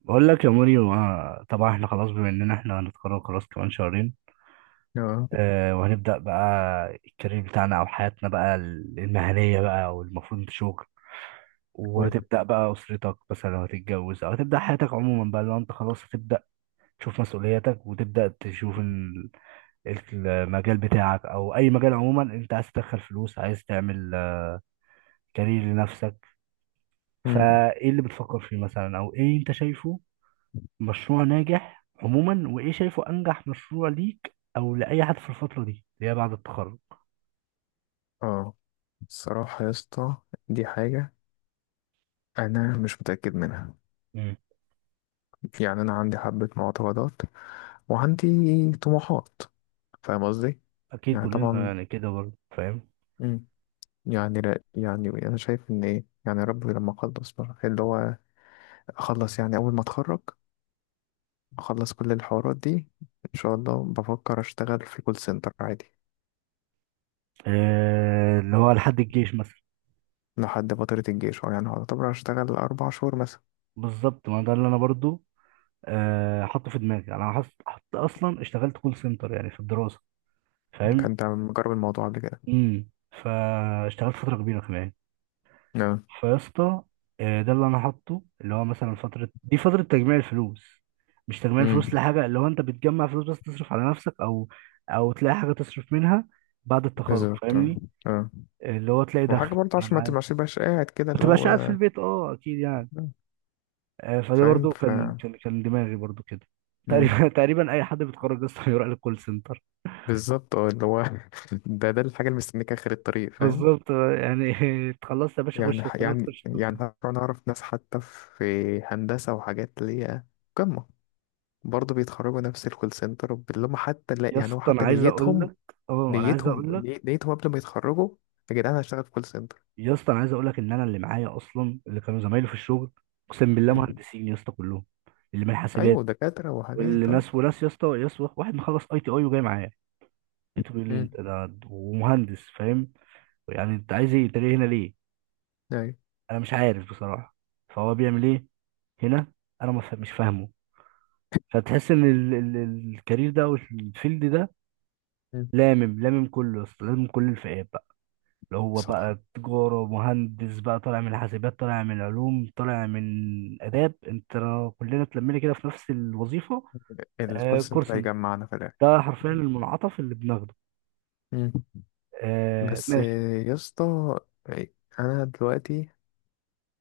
بقول لك يا موريو، طبعا احنا خلاص بما اننا احنا هنتخرج خلاص كمان شهرين. اه اه، وهنبدأ بقى الكارير بتاعنا او حياتنا بقى المهنية بقى، او المفروض انت شغل حلو. وهتبدأ بقى اسرتك، مثلا لو هتتجوز او هتبدأ حياتك عموما بقى، لو انت خلاص هتبدأ تشوف مسؤولياتك وتبدأ تشوف المجال بتاعك او اي مجال عموما. انت عايز تدخل فلوس، عايز تعمل كارير لنفسك. مم. فايه اللي بتفكر فيه مثلا، او ايه انت شايفه مشروع ناجح عموما، وايه شايفه انجح مشروع ليك او لاي حد في الفتره دي اللي هي بعد التخرج؟ اه الصراحة يا اسطى، دي حاجة أنا مش متأكد منها. مم. يعني أنا عندي حبة معتقدات وعندي طموحات، فاهم قصدي؟ اكيد يعني كلنا طبعا. يعني كده، برضه فاهم. مم. يعني لا، يعني أنا شايف إن إيه، يعني ربي لما أخلص بقى، اللي هو أخلص يعني أول ما أتخرج، أخلص كل الحوارات دي. إن شاء الله بفكر أشتغل في كول سنتر عادي. آه، اللي هو لحد الجيش مثلا. لحد فترة الجيش، أو يعني هعتبر أشتغل أربع شهور مثلا. بالظبط، ما ده اللي انا برضه حاطه في دماغي. يعني انا حط اصلا اشتغلت كول سنتر يعني في الدراسه، فاهم. كنت مجرب الموضوع قبل كده. امم. فاشتغلت فتره كبيره كمان. آه. فيا اسطى، ده اللي انا حاطه، اللي هو مثلا فتره دي فتره تجميع الفلوس. مش تجميع مم. الفلوس لحاجه، اللي هو انت بتجمع فلوس بس تصرف على نفسك، او او تلاقي حاجه تصرف منها بعد التخرج، بالظبط، اه. فاهمني. اه، اللي هو تلاقي وحاجة دخل، برضه انا عشان ما معاك. تبقاش قاعد كده ما اللي تبقاش قاعد في هو البيت، اه اكيد يعني. فده فاهم، برضو كان دماغي برضو كده. مم. تقريبا تقريبا اي حد بيتخرج اصلا بيروح للكول سنتر. بالظبط، اه، اللي هو ده الحاجة اللي مستنيك آخر الطريق، فاهم. بالظبط، يعني اتخلصت يا باشا، يعني خش، ح- اتخرجت يعني خش الكول يعني سنتر. أنا أعرف ناس حتى في هندسة وحاجات اللي هي قمة، برضه بيتخرجوا نفس الكول سنتر، اللي هم حتى لا، يا يعني هو اسطى انا حتى عايز اقول نيتهم، لك، اه انا عايز نيتهم اقول لك، ني- نيتهم قبل ما يتخرجوا، يا جدعان أنا هشتغل في كول سنتر. يا اسطى انا عايز اقول لك ان انا اللي معايا اصلا، اللي كانوا زمايلي في الشغل، اقسم بالله مم. مهندسين يا اسطى كلهم. اللي من حاسبات، أيوه، دكاترة واللي وحاجات، اه. ناس وناس يا اسطى واحد مخلص اي تي اي وجاي معايا، لقيته بيقول لي مم. انت ده ومهندس، فاهم؟ يعني انت عايز ايه، انت جاي هنا ليه؟ أيوه. انا مش عارف بصراحه. فهو بيعمل ايه هنا؟ انا ما فا- مش فاهمه. فتحس ان الكارير ده او الفيلد ده مم. لامم لامم كله يا اسطى، كل الفئات، اللي هو صح، بقى تجارة ومهندس بقى، طالع من الحاسبات، طالع من العلوم، طالع من آداب، انت كلنا اتلمينا كده في نفس الوظيفة. الكول آه، كول سنتر سنتر هيجمعنا في الآخر. ده حرفيا المنعطف اللي بناخده. مم. آه بس ماشي. يا اسطى، أنا دلوقتي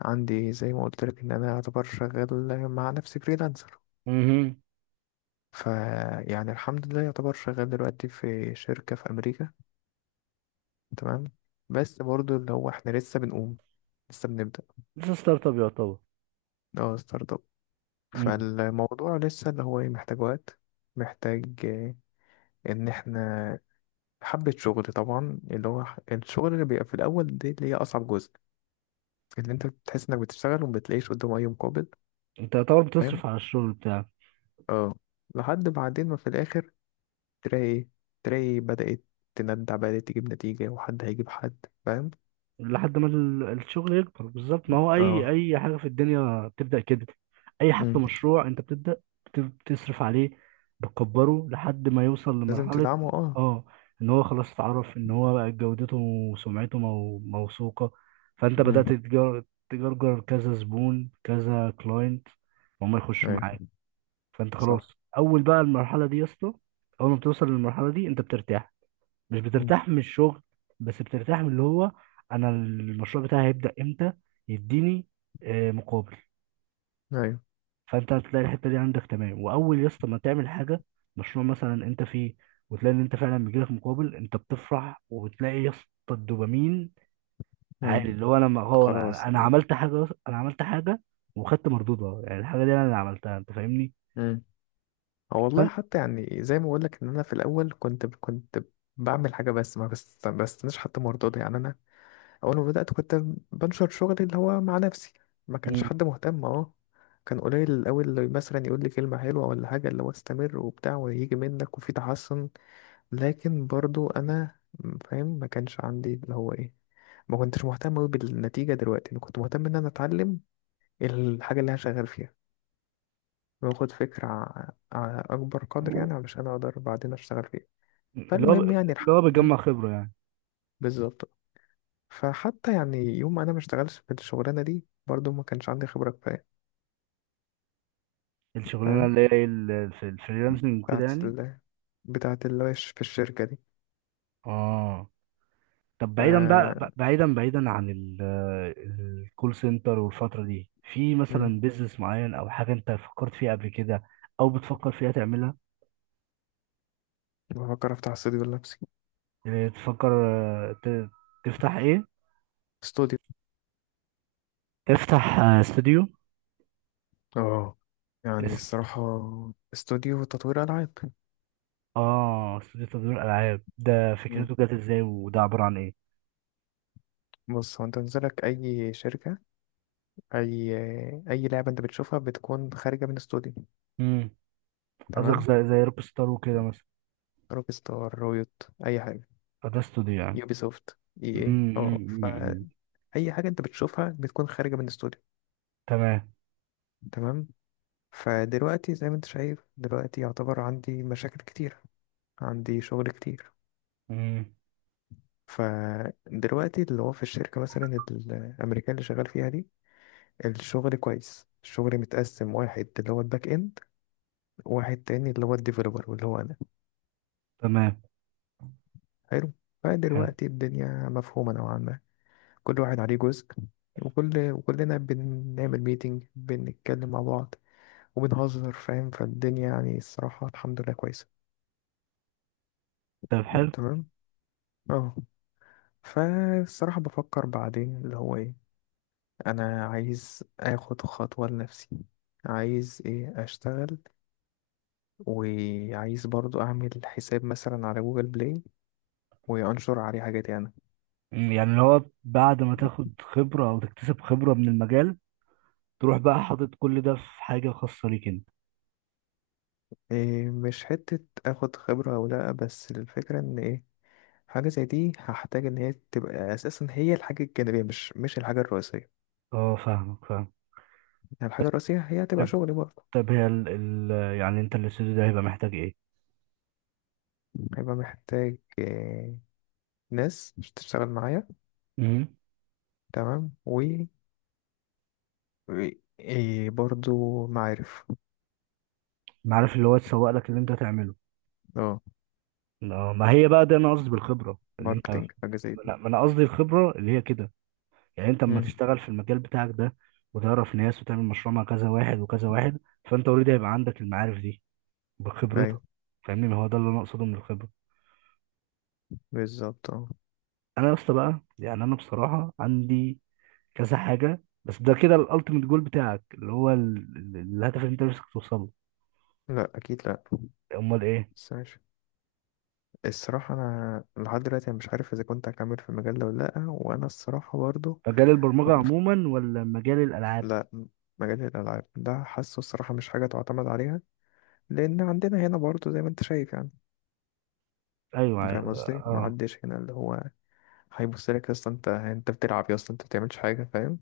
عندي زي ما قلت لك إن أنا يعتبر شغال مع نفسي فريلانسر. مهم. فيعني الحمد لله يعتبر شغال دلوقتي في شركة في أمريكا، تمام؟ بس برضه اللي هو إحنا لسه بنبدأ. لسه ستارت اب يعتبر. اه ستارت اب. مم. فالموضوع لسه اللي هو إيه، محتاج وقت، محتاج آه، إن إحنا حبة شغل. طبعا اللي هو الشغل اللي بيبقى في الأول دي اللي هي أصعب جزء، اللي انت بتحس انك بتشتغل وما بتلاقيش قدامه اي مقابل. انت يعتبر فاهم، بتصرف على الشغل بتاعك. اه، لحد بعدين ما في الاخر تلاقي ايه، تلاقي بدأت تندع، بدأت تجيب نتيجة، وحد هيجيب حد، فاهم. لحد ما الشغل يكبر. بالظبط، ما هو اي اه. اي حاجه في الدنيا بتبدا كده. اي حتى مم. مشروع انت بتبدا بتصرف عليه، بتكبره لحد ما يوصل لازم لمرحله، تدعمه، اه. اه، ان هو خلاص اتعرف ان هو بقى جودته وسمعته موثوقه. فانت مم. تجرجر كذا زبون كذا كلاينت، وهم يخشوا ايوه. معاك. فانت خلاص، صح. اول بقى المرحله دي يا اسطى، اول ما بتوصل للمرحله دي انت بترتاح. مش مم. بترتاح من الشغل، بس بترتاح من اللي هو، انا المشروع بتاعي هيبدأ امتى يديني مقابل. ايوه. فانت هتلاقي الحتة دي عندك، تمام. واول يا اسطى ما تعمل حاجة، مشروع مثلا انت فيه، وتلاقي ان انت فعلا بيجيلك مقابل، انت بتفرح وبتلاقي يا اسطى الدوبامين مم. عالي. اللي هو انا خلاص. أنا عملت حاجة، انا عملت حاجة وخدت مردودها. يعني الحاجة دي انا اللي عملتها، انت فاهمني. مم. هو والله فانت. حتى، يعني زي ما بقول لك ان انا في الاول كنت بعمل حاجة، بس ما بستناش حتى مرضاضي. يعني انا اول ما بدات كنت بنشر شغلي اللي هو مع نفسي، ما كانش مم. حد مهتم، اه. كان قليل الاول اللي مثلا يقول لي كلمه حلوه ولا حاجه، اللي هو استمر وبتاع وهيجي منك وفي تحسن. لكن برضو انا فاهم، ما كانش عندي اللي هو ايه، ما كنتش مهتم أوي بالنتيجه. دلوقتي انا كنت مهتم ان انا اتعلم الحاجه اللي انا شغال فيها، واخد فكره على اكبر قدر، يعني علشان اقدر بعدين اشتغل فيها. اللي هو فالمهم ب- يعني اللي الحمد هو لله. بيجمع خبرة يعني. بالظبط. فحتى يعني يوم ما انا ما اشتغلش في الشغلانه دي، برضو ما كانش عندي خبره كفايه، الشغلانة فاهم. اللي هي في الفريلانسنج وكده بتاعت يعني. ال... بتاعت اللي هو في الشركه دي. اه. طب بعيدا بقى، ف بعيدا عن الكول سنتر والفترة دي، في مم. مثلا بيزنس معين او حاجة انت فكرت فيها قبل كده، او بتفكر فيها تعملها؟ بفكر افتح استوديو لنفسي. إيه، تفكر تفتح ايه؟ استوديو، تفتح استوديو. اه، يعني اس- الصراحه استوديو تطوير العاب. اه استوديو تطوير العاب. ده مم. فكرته جت ازاي، وده عبارة عن ايه؟ بص، هو انت نزلك اي شركه، اي اي لعبه انت بتشوفها بتكون خارجه من استوديو، امم. قصدك تمام؟ زي روك ستار وكده مثلا؟ روك ستار، رويوت، اي حاجه، فده استوديو يعني. يوبي سوفت، اي ايه، امم. اه، أمم، أمم، أمم. فاي حاجه انت بتشوفها بتكون خارجه من استوديو، تمام. تمام. فدلوقتي زي ما انت شايف، دلوقتي يعتبر عندي مشاكل كتير، عندي شغل كتير. امم. فدلوقتي اللي هو في الشركة مثلا الأمريكان اللي شغال فيها دي، الشغل كويس، الشغل متقسم. واحد اللي هو الباك إند، وواحد تاني اللي هو الديفلوبر، واللي هو أنا. تمام. حلو. حلو. فدلوقتي الدنيا مفهومة نوعا ما. كل واحد عليه جزء، وكلنا بنعمل ميتنج، بنتكلم مع بعض وبنهزر، فاهم. فالدنيا يعني الصراحة الحمد لله كويسة. طب حلو. تمام، اه. فالصراحة بفكر بعدين اللي هو ايه، انا عايز اخد خطوة لنفسي، عايز ايه اشتغل، وعايز برضو اعمل حساب مثلا على جوجل بلاي وانشر عليه حاجاتي انا. مم، يعني اللي هو بعد ما تاخد خبرة أو تكتسب خبرة من المجال، تروح بقى حاطط كل ده في حاجة خاصة ليك أنت. إيه، مش حتة اخد خبرة او لا، بس الفكرة ان ايه، حاجة زي دي هحتاج ان هي تبقى اساسا هي الحاجة الجانبية، مش الحاجة الرئيسية. أه فاهمك، فاهم. يعني الحاجة الرئيسية هي هتبقى طيب. شغلي برضه. طب هي ال ال يعني أنت الاستوديو ده هيبقى محتاج إيه؟ هيبقى محتاج إيه؟ ناس تشتغل معايا، امم. تمام، إيه برضو معارف. عارف اللي هو تسوق لك اللي أنت هتعمله. اه، أه، ما هي بقى ده أنا قصدي بالخبرة اللي أنت. ماركتينج حاجة زي دي. لا، ما أنا قصدي الخبرة اللي هي كده، يعني أنت لما مم. تشتغل في المجال بتاعك ده وتعرف ناس وتعمل مشروع مع كذا واحد وكذا واحد، فأنت أوريدي هيبقى عندك المعارف دي بخبرتك، أيوه، فاهمني. ما هو ده اللي أنا أقصده من الخبرة. بالظبط، اه. انا يا اسطى بقى، يعني انا بصراحه عندي كذا حاجه، بس ده كده الالتيميت جول بتاعك، اللي هو الهدف اللي انت نفسك توصله؟ لأ أكيد، لأ. امال ايه. بس ماشي. الصراحة أنا لحد دلوقتي أنا مش عارف إذا كنت هكمل في المجال ده ولا لأ، وأنا الصراحة برضو مجال البرمجه منف- عموما ولا مجال الالعاب؟ لأ. مجال الألعاب ده حاسه الصراحة مش حاجة تعتمد عليها، لأن عندنا هنا برضو زي ما أنت شايف، يعني ايوه، فاهم قصدي؟ اه. محدش هنا اللي هو هيبصلك أصلا، أنت بتلعب يا، أصلا أنت بتعملش حاجة، فاهم؟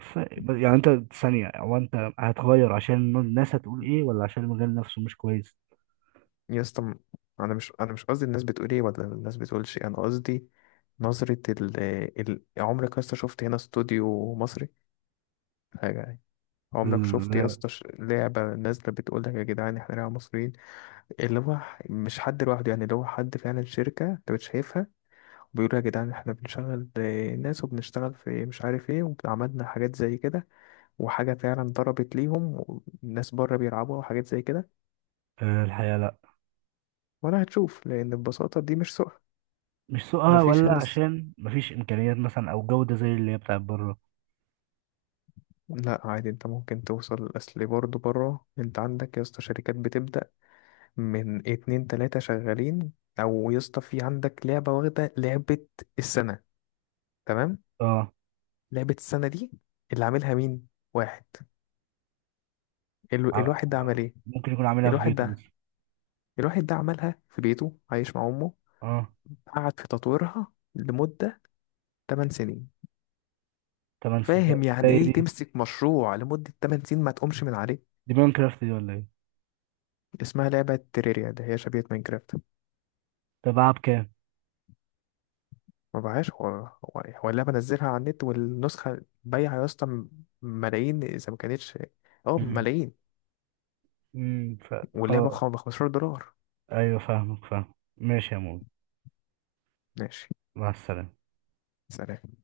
ف... يعني انت ثانيه، هو انت هتغير عشان الناس هتقول ايه، ولا عشان المجال نفسه مش كويس؟ يا اسطى م- انا مش قصدي الناس بتقول ايه ولا الناس بتقولش إيه، انا قصدي نظرة ال عمرك يا اسطى شفت هنا استوديو مصري، حاجة يعني؟ عمرك شفت يا لا. اسطى لعبة نازلة بتقول لك يا جدعان احنا لعبة مصريين؟ اللي هو مش حد لوحده، يعني اللي هو حد فعلا شركة انت بتشايفها وبيقولوا يا جدعان احنا بنشغل آه، ناس وبنشتغل في مش عارف ايه، وعملنا حاجات زي كده وحاجة فعلا ضربت ليهم والناس بره بيلعبوها وحاجات زي كده. آه، الحقيقه لا. ولا هتشوف، لأن ببساطة دي مش سوق. مش سوقها، مفيش ولا هنا. عشان مفيش امكانيات مثلا او جوده زي اللي هي بتاعت بره؟ لا عادي، انت ممكن توصل. اصل برضه بره انت عندك يا اسطى شركات بتبدأ من اتنين تلاتة شغالين. او يا اسطى في عندك لعبة واخدة لعبة السنة، تمام؟ اه. لعبة السنة دي، اللي عاملها مين؟ واحد. ال... ع- الواحد ده عمل ايه؟ ممكن يكون عاملها في الواحد بيته ده مثلا. الواحد ده عملها في بيته، عايش مع امه، اه، قعد في تطويرها لمدة 8 سنين. تمن فاهم سيزونات ده يعني ايه ايه دي؟ تمسك مشروع لمدة 8 سنين ما تقومش من عليه؟ دي ماين كرافت دي ولا ايه؟ اسمها لعبة تريريا، ده هي شبيهة ماينكرافت. تبعها بكام؟ ما بقاش، هو اللعبة نزلها على النت، والنسخة بايعة يا اسطى ملايين، إذا ما كانتش اه امم. ملايين. امم، واللعبة ب فخلاص. 15 دولار. ايوه فاهمك، فاهم، ماشي يا مول. ماشي، مع السلامة. سلام.